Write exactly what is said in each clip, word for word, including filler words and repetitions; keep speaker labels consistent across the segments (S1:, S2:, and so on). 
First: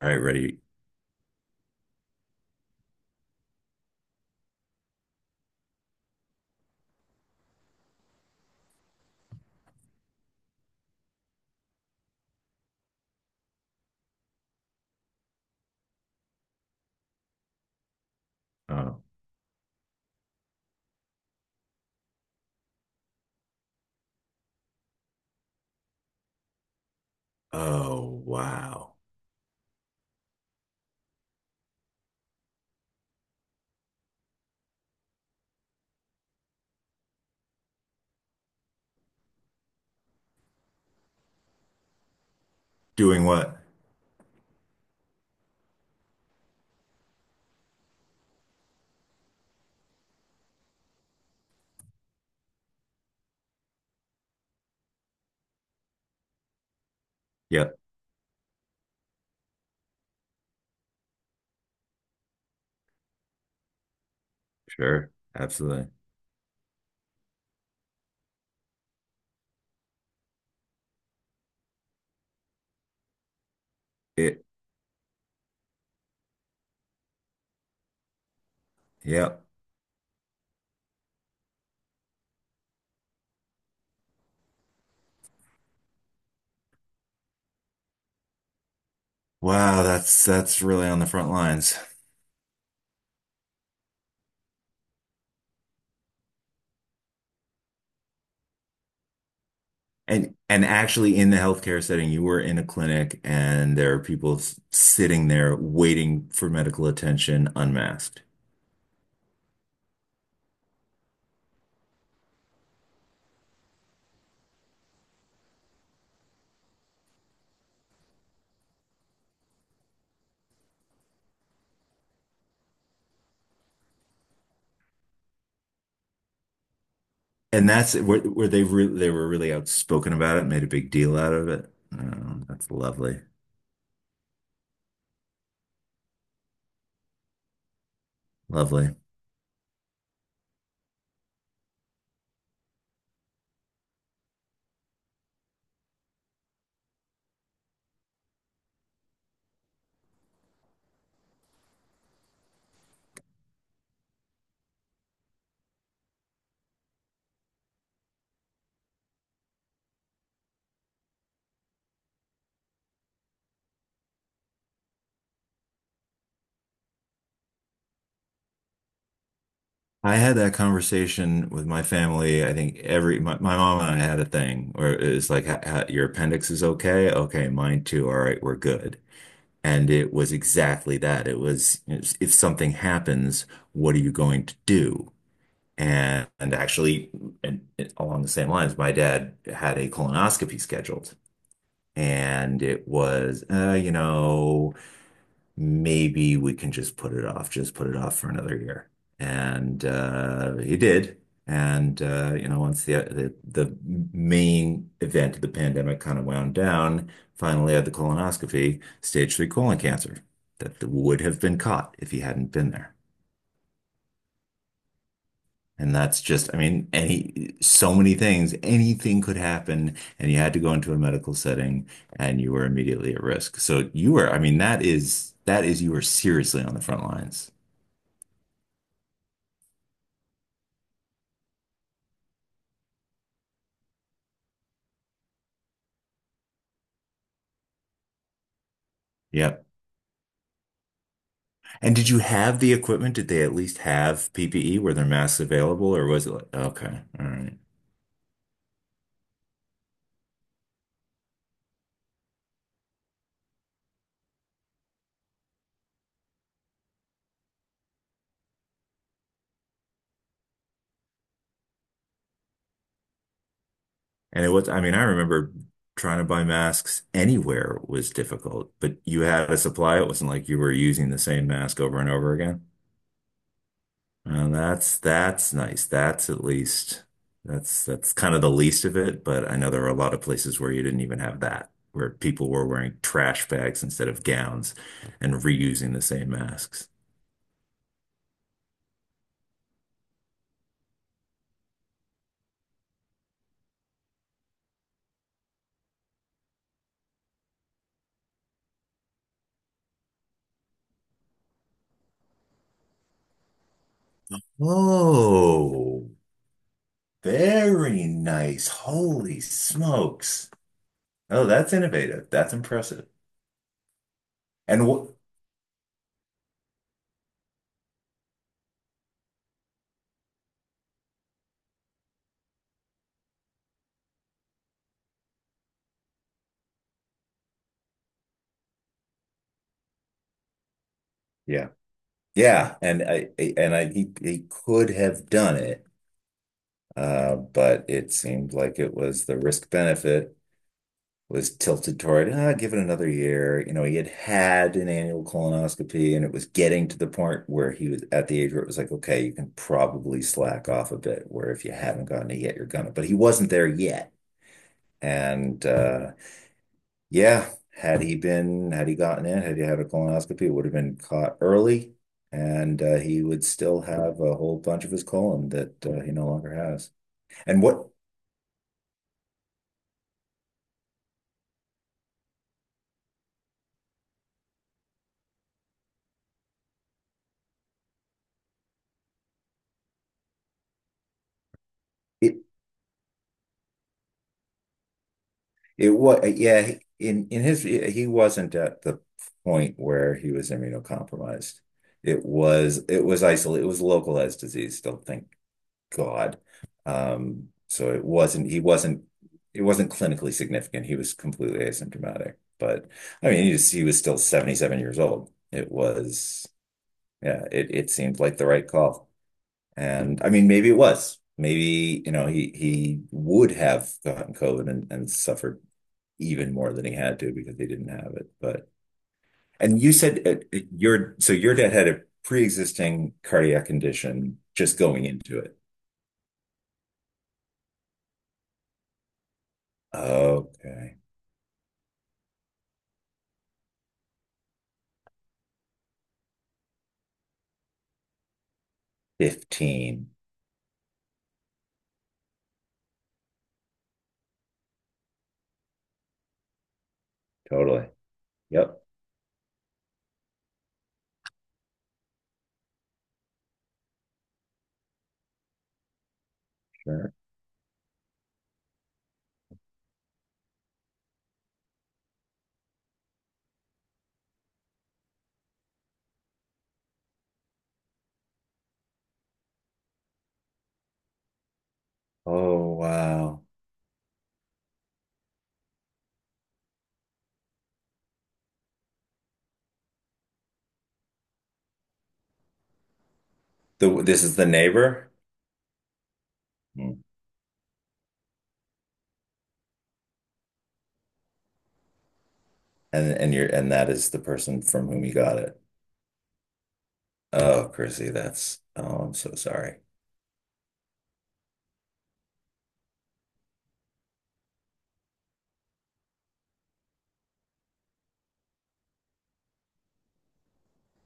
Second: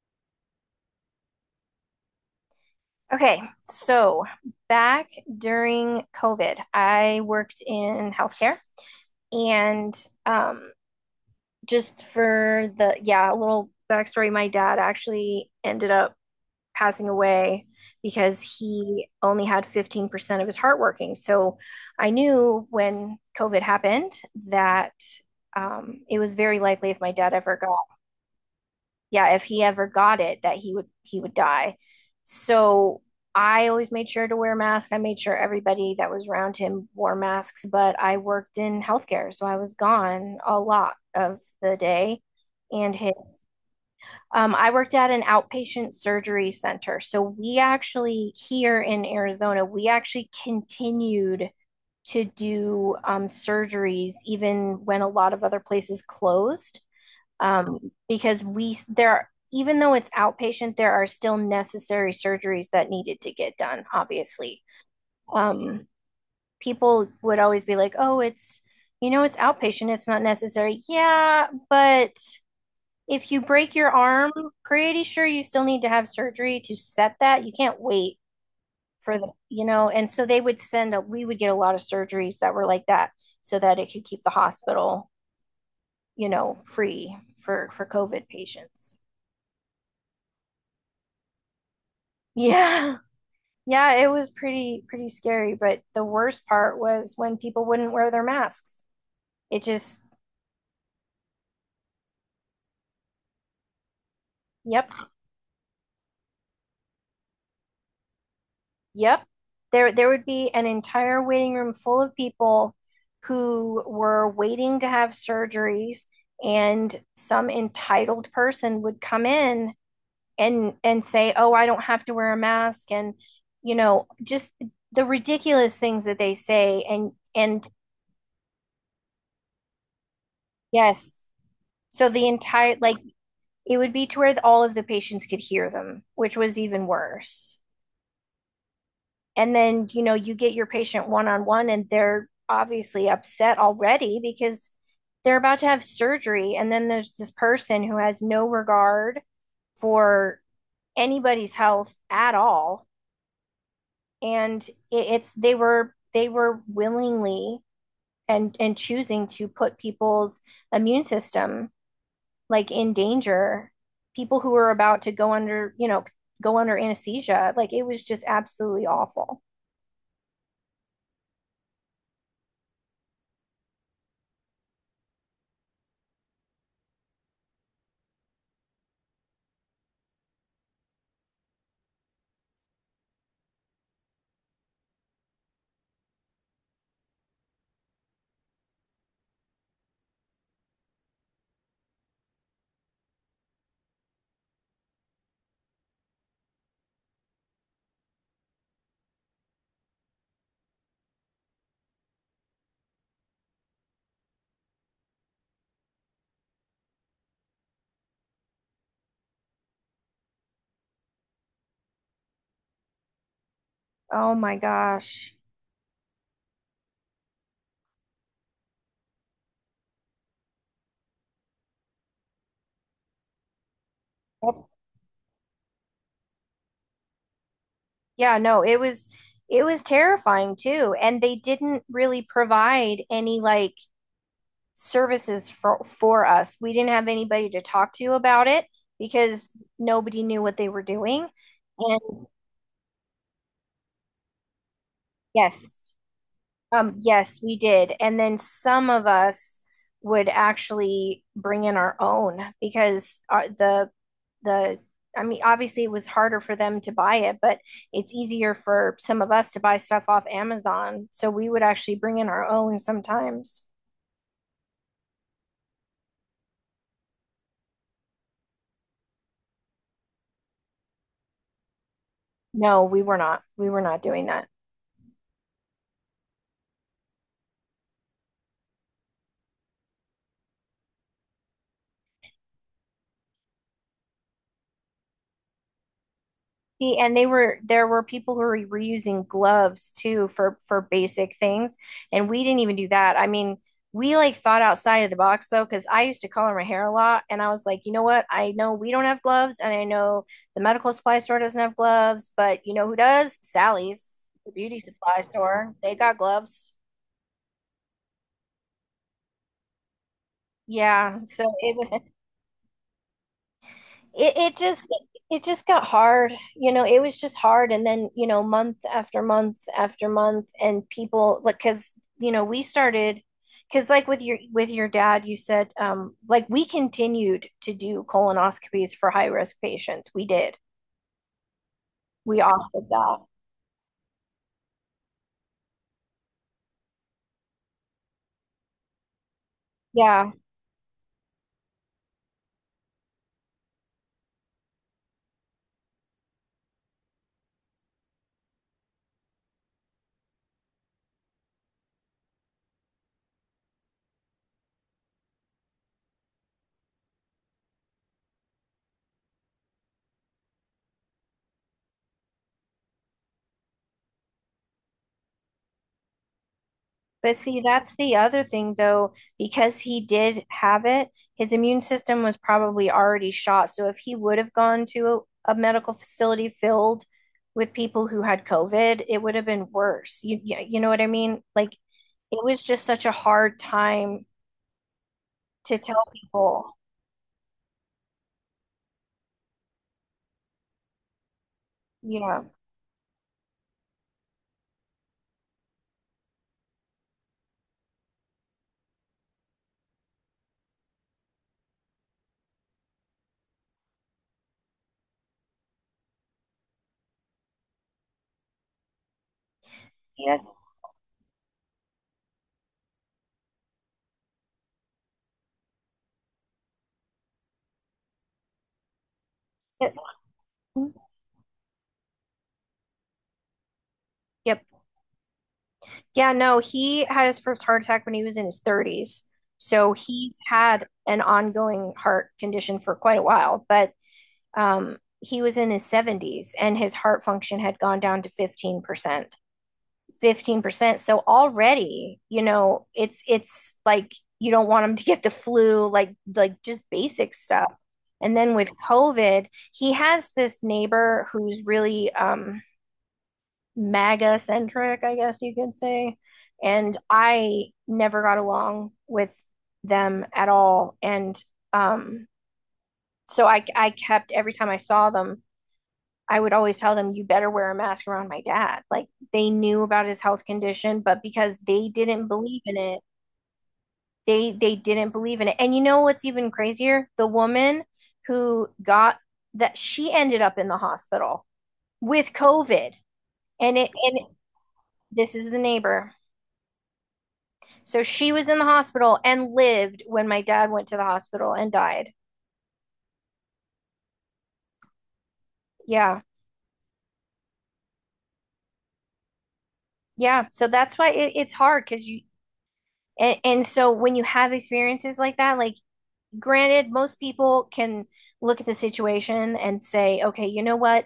S1: All right, ready.
S2: Okay, so back during COVID, I worked in healthcare and um, just for the, yeah, a little backstory, my dad actually ended up passing away because
S1: Uh,
S2: he only had fifteen percent of his heart working. So I knew when COVID happened that um, it was very likely if my dad ever got
S1: oh, wow.
S2: yeah, if he ever got it, that he would he would die. So I always made sure to wear masks. I made sure everybody that was around him wore masks, but I worked in healthcare, so I was gone a lot of the day. And
S1: Doing
S2: his,
S1: what?
S2: um, I worked at an outpatient surgery center. So we actually, here in Arizona, we actually continued to do um, surgeries even when a lot of other places closed,
S1: Yep,
S2: um, because we there are, even though it's outpatient, there are still necessary surgeries that needed to get done. Obviously,
S1: sure.
S2: um,
S1: Absolutely.
S2: people would always be like, "Oh, it's." You know, it's outpatient, it's not necessary. Yeah, but if you break your arm,
S1: It,
S2: pretty sure you still need to have surgery to set that. You can't wait for the,
S1: yep.
S2: you know, and so they would send a, we would get a lot of surgeries that were like that so that it could keep the hospital, you know, free for for COVID patients.
S1: Wow, that's that's really on the front lines.
S2: Yeah. Yeah, it was pretty pretty scary, but the worst part was when people wouldn't wear their masks. It just,
S1: And and actually in the healthcare setting, you were in a clinic and there are people s-
S2: yep,
S1: sitting there waiting for medical attention unmasked.
S2: yep. There there would be an entire waiting room full of people who were waiting to have surgeries, and some entitled person would come in and and say, "Oh, I don't have to wear a mask," and you know, just the ridiculous things that they say and and
S1: And that's where, where they re they were really outspoken about it, made a big deal
S2: yes.
S1: out of it.
S2: So the
S1: Oh, that's
S2: entire like
S1: lovely.
S2: it would be to where all of the patients could hear them, which was even worse.
S1: Lovely.
S2: And then, you know, you get your patient one on one and they're obviously upset already because they're about to have surgery. And then there's this person who has no regard for anybody's health at all. And it's, they were, they were willingly and, and choosing to put people's immune system like in danger, people who were about to go under, you know, go under anesthesia. Like it was just absolutely awful.
S1: I had that conversation with my family. I think every my, my mom and I had a thing where it's like, ha, ha, your appendix is okay. Okay, mine too. All right, we're good. And it was exactly that. It was if something happens, what are you going to do? And, and actually, and it- along the same lines, my dad had a colonoscopy scheduled, and it was, uh, you know, maybe we can just put it off, just put it off for another year. And uh, he did. And uh, you know, once the, uh, the the main event of the pandemic kind of wound down, finally had the colonoscopy, stage three colon cancer that would have been caught if he hadn't been there.
S2: Oh my gosh.
S1: And that's just, I mean, any so many things, anything could happen, and you had to go into a medical setting, and you were immediately at risk. So you were, I mean,
S2: Yep.
S1: that is that is you were seriously on the front lines.
S2: Yeah, no, it was it was terrifying too. And they didn't really provide any like services for for us. We didn't have anybody to talk to about it because
S1: Yep.
S2: nobody knew what they were doing.
S1: And
S2: And
S1: did you have the equipment? Did they at least have P P E? Were there masks
S2: yes.
S1: available, or was it like,
S2: Um,
S1: okay, all
S2: yes, we
S1: right.
S2: did. And then some of us would actually bring in our own because uh, the the I mean, obviously it was harder for them to buy it, but it's easier for some of us to buy stuff off Amazon. So we would actually bring in our own sometimes.
S1: And it was, I mean, I remember trying to buy masks anywhere was difficult, but you had a supply. It wasn't like you were using the same mask over and over again.
S2: No, we were not. We were not doing that.
S1: And that's that's nice. That's at least that's that's kind of the least of it, but I know there were a lot of places where you didn't even have that, where people were wearing trash bags instead of gowns and reusing the same masks.
S2: See, and they were there were people who were reusing gloves too for for basic things, and we didn't even do that. I mean, we like thought outside of the box though, because I used to color my hair a lot, and I was like, you know what? I know we don't have gloves, and I know the medical supply store doesn't have gloves, but you know who does? Sally's, the beauty supply store. They
S1: Oh.
S2: got gloves.
S1: Very nice. Holy smokes.
S2: Yeah, so
S1: Oh, that's
S2: it was.
S1: innovative. That's impressive.
S2: it, it just
S1: And what,
S2: it just got hard, you know, it was just hard, and then, you know, month after month after month, and people like because you know we started because like with your with your dad you said um like we continued to do colonoscopies for high risk patients. We did,
S1: yeah,
S2: we
S1: yeah.
S2: offered
S1: And
S2: that.
S1: I, I- and I, he, he could have done it, uh, but it seemed like it was the risk
S2: Yeah.
S1: benefit was tilted toward, ah, give it another year. You know, he had had an annual colonoscopy and it was getting to the point where he was at the age where it was like, okay, you can probably slack off a bit, where if you haven't gotten it yet, you're gonna, but he wasn't there yet. And, uh, yeah, had he been, had he gotten in, had he had a colonoscopy, it would have been caught early, and uh, he would still have a whole bunch of his colon that uh, he no longer has.
S2: But see,
S1: And what
S2: that's the other thing, though, because he did have it, his immune system was probably already shot. So if he would have gone to a, a medical facility filled with people who had COVID, it would have been worse. You, you know what I mean? Like
S1: it
S2: it was just such a hard time to
S1: it
S2: tell
S1: was, yeah,
S2: people.
S1: in in his he wasn't at the point where he was immunocompromised.
S2: You
S1: It
S2: know.
S1: was it was isolated, it was localized disease. Don't think God. Um, so it wasn't he wasn't it wasn't clinically significant. He was completely asymptomatic. But I mean, he was, he was still seventy-seven years old. It was yeah, it it seemed like the right call. And I
S2: Yeah.
S1: mean, maybe it was. Maybe, you know, he he would have gotten COVID and, and suffered even more than he had to because he didn't have it. But and
S2: Yes.
S1: you said uh, uh, your so your dad had a pre-existing cardiac condition
S2: Yep.
S1: just going into it.
S2: Yeah, no, he had his first heart attack when he was in his thirties. So he's had
S1: Okay.
S2: an ongoing heart condition for quite a while, but um, he was in his seventies and his heart function had gone down to fifteen percent.
S1: fifteen.
S2: fifteen percent. So already, you know, it's it's like you don't want him to get the flu, like like just basic stuff.
S1: Totally.
S2: And then with
S1: Yep.
S2: COVID, he has this neighbor who's really, um, MAGA centric, I guess you could say. And
S1: Sure.
S2: I never got along with them at all. And um, so I, I kept, every time I saw them, I would always tell them, you better wear a mask around my dad. Like they knew about his health condition, but because they didn't believe
S1: Oh,
S2: in it,
S1: wow.
S2: they they didn't believe in it. And you know what's even crazier? The woman who got that she ended up in the hospital with COVID. And it
S1: The,
S2: and
S1: this
S2: it,
S1: is the neighbor?
S2: this is the neighbor.
S1: Hmm.
S2: So she was in the hospital and lived when my dad went to the hospital and died.
S1: And and you're and that is the person from whom you got it.
S2: Yeah.
S1: Oh, Chrissy, that's oh, I'm so sorry.
S2: Yeah. So that's why it, it's hard because you and, and so when you have experiences like that, like granted, most people can look at the situation and say, okay, you know what?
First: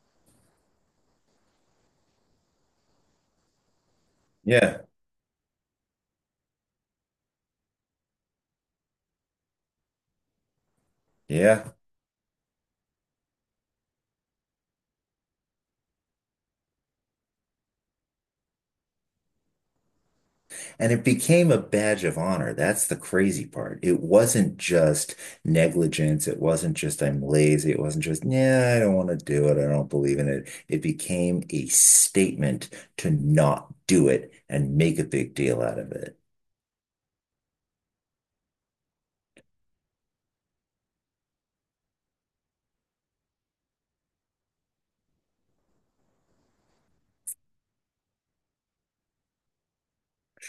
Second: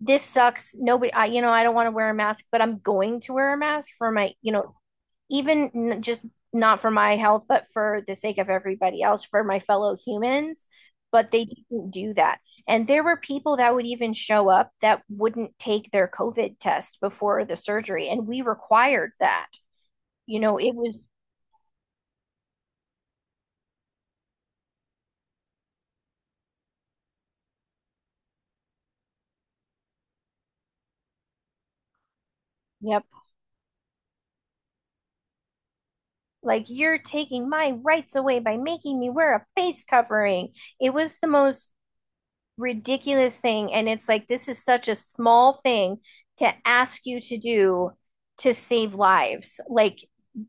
S2: This sucks. Nobody, I, you know, I don't want to wear a mask, but I'm going to wear a mask for my, you know,
S1: Yeah.
S2: even n- just not for my health, but for the sake of everybody else, for my fellow humans. But they
S1: Yeah.
S2: didn't do that. And there were people that would even show up that wouldn't take their COVID test before the surgery. And we required that. You know, it
S1: And
S2: was,
S1: it became a badge of honor. That's the crazy part. It wasn't just negligence. It wasn't just I'm lazy. It wasn't just, yeah, I don't want to do it. I don't believe in it. It became a statement
S2: yep.
S1: to not do it and make a big deal out of it.
S2: Like, you're taking my rights away by making me wear a face covering. It was the most ridiculous thing. And it's like, this is such a small thing to ask you to do to save lives. Like,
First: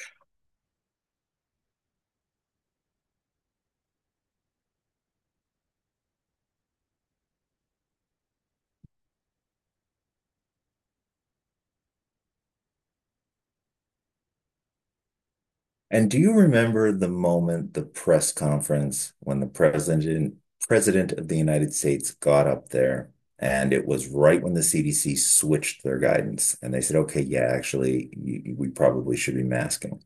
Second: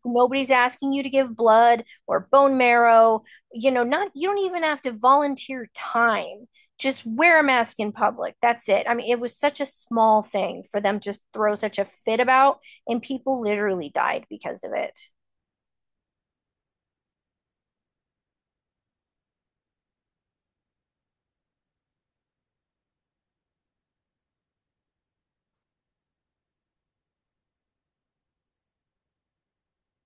S2: nobody's asking you to give blood or bone marrow. You know, not, you don't even have to volunteer time. Just wear a mask in public. That's it. I mean, it was such a small thing for them to just throw such a fit about, and people literally died because of it.
S1: And do you remember the moment, the press conference, when the president president of the United States got up there, and it was right when the C D C switched their guidance, and they said, "Okay, yeah, actually, y we probably should be masking."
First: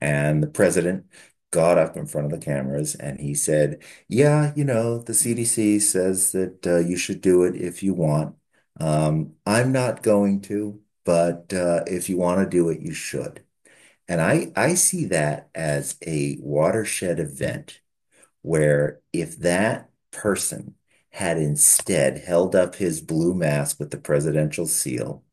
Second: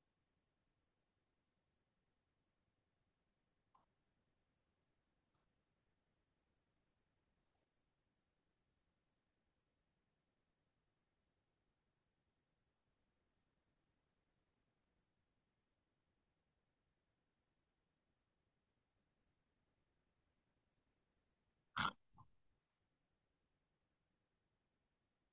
S1: And the president got up in front of the cameras and he said, "Yeah, you know, the C D C says that uh, you should do it if you want. Um, I'm not going to, but uh, if you want to do it, you should." And I, I see that as a watershed event where if that person had instead held up his blue mask with the presidential seal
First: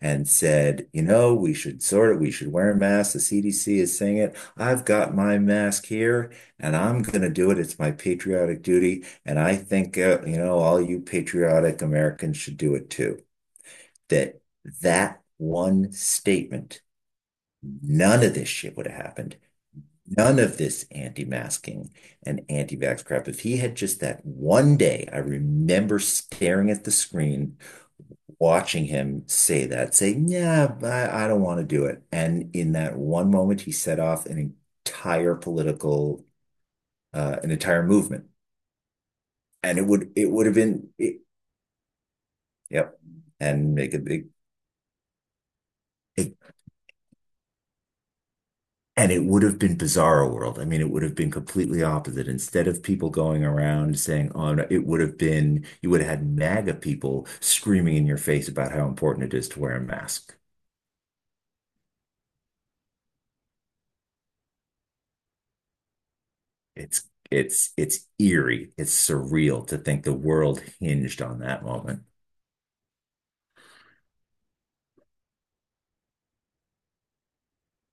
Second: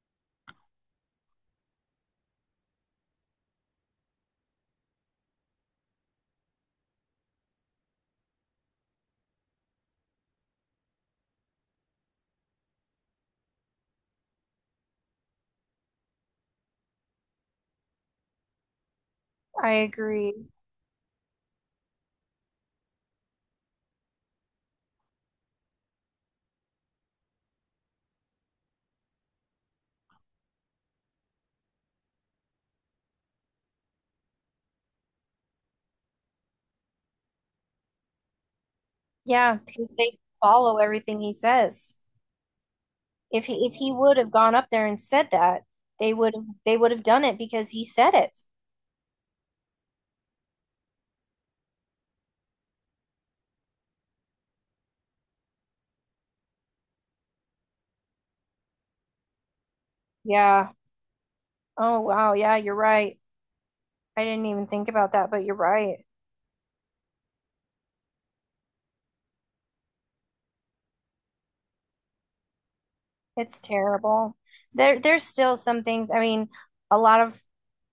S1: and said, you know, we should sort of, we should wear a mask. The C D C is saying it. I've got my mask here and I'm going to do it. It's my patriotic duty. And I think, uh, you know, all you patriotic Americans should do it too. That that one statement, none of this shit would have happened.
S2: I agree.
S1: None of this anti-masking and anti-vax crap. If he had just that one day, I remember staring at the screen, watching him say that, say, "Yeah, I, I don't want to do it." And in that one moment, he set off an entire political, uh, an entire movement,
S2: Yeah,
S1: and it
S2: because
S1: would
S2: they
S1: it would have
S2: follow
S1: been, it,
S2: everything he says.
S1: yep,
S2: If he if
S1: and
S2: he
S1: make a
S2: would
S1: big.
S2: have gone up there and said that, they would
S1: It
S2: have they would have done it because he said it.
S1: And it would have been bizarro world. I mean, it would have been completely opposite. Instead of people going around saying, "Oh," no," it would have been you would have had MAGA people screaming in your face about how important it is to wear a mask.
S2: Yeah. Oh wow, yeah, you're right. I didn't even think about that, but you're right.
S1: It's it's it's eerie. It's surreal to think the world hinged on that moment.
S2: It's terrible. There there's still some things. I mean, a lot of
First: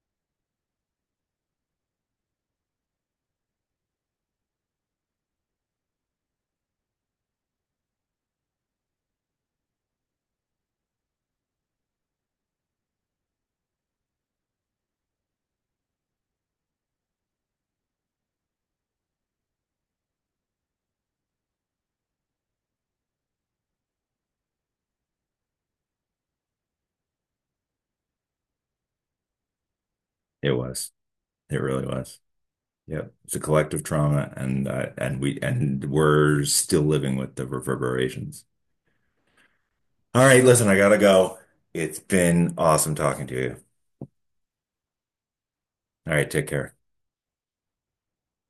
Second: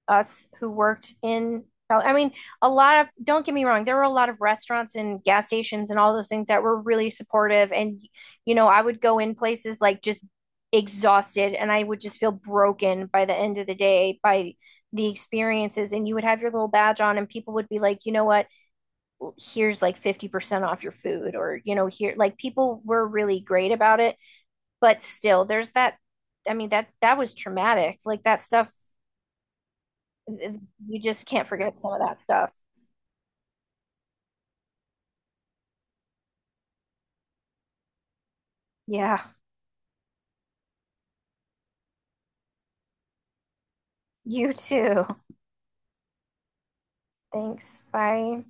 S2: us who worked in, I mean, a lot of, don't get me wrong, there were a lot of restaurants and gas stations and all those things that were really supportive. And, you know, I would go in places like just exhausted and I would just feel broken by the end of the day by the experiences. And you would have your little badge on and people would be like, you know what, here's like fifty percent off your food or, you know, here, like people were really great about it. But still, there's that. I mean, that, that was traumatic. Like that stuff
S1: It was.
S2: you just can't
S1: It
S2: forget
S1: really
S2: some of that
S1: was.
S2: stuff.
S1: Yep. It's a collective trauma, and uh, and we and we're still living with the reverberations.
S2: Yeah.
S1: All right, listen, I gotta go. It's been awesome talking to you.
S2: You too.
S1: All right, take care.
S2: Thanks. Bye.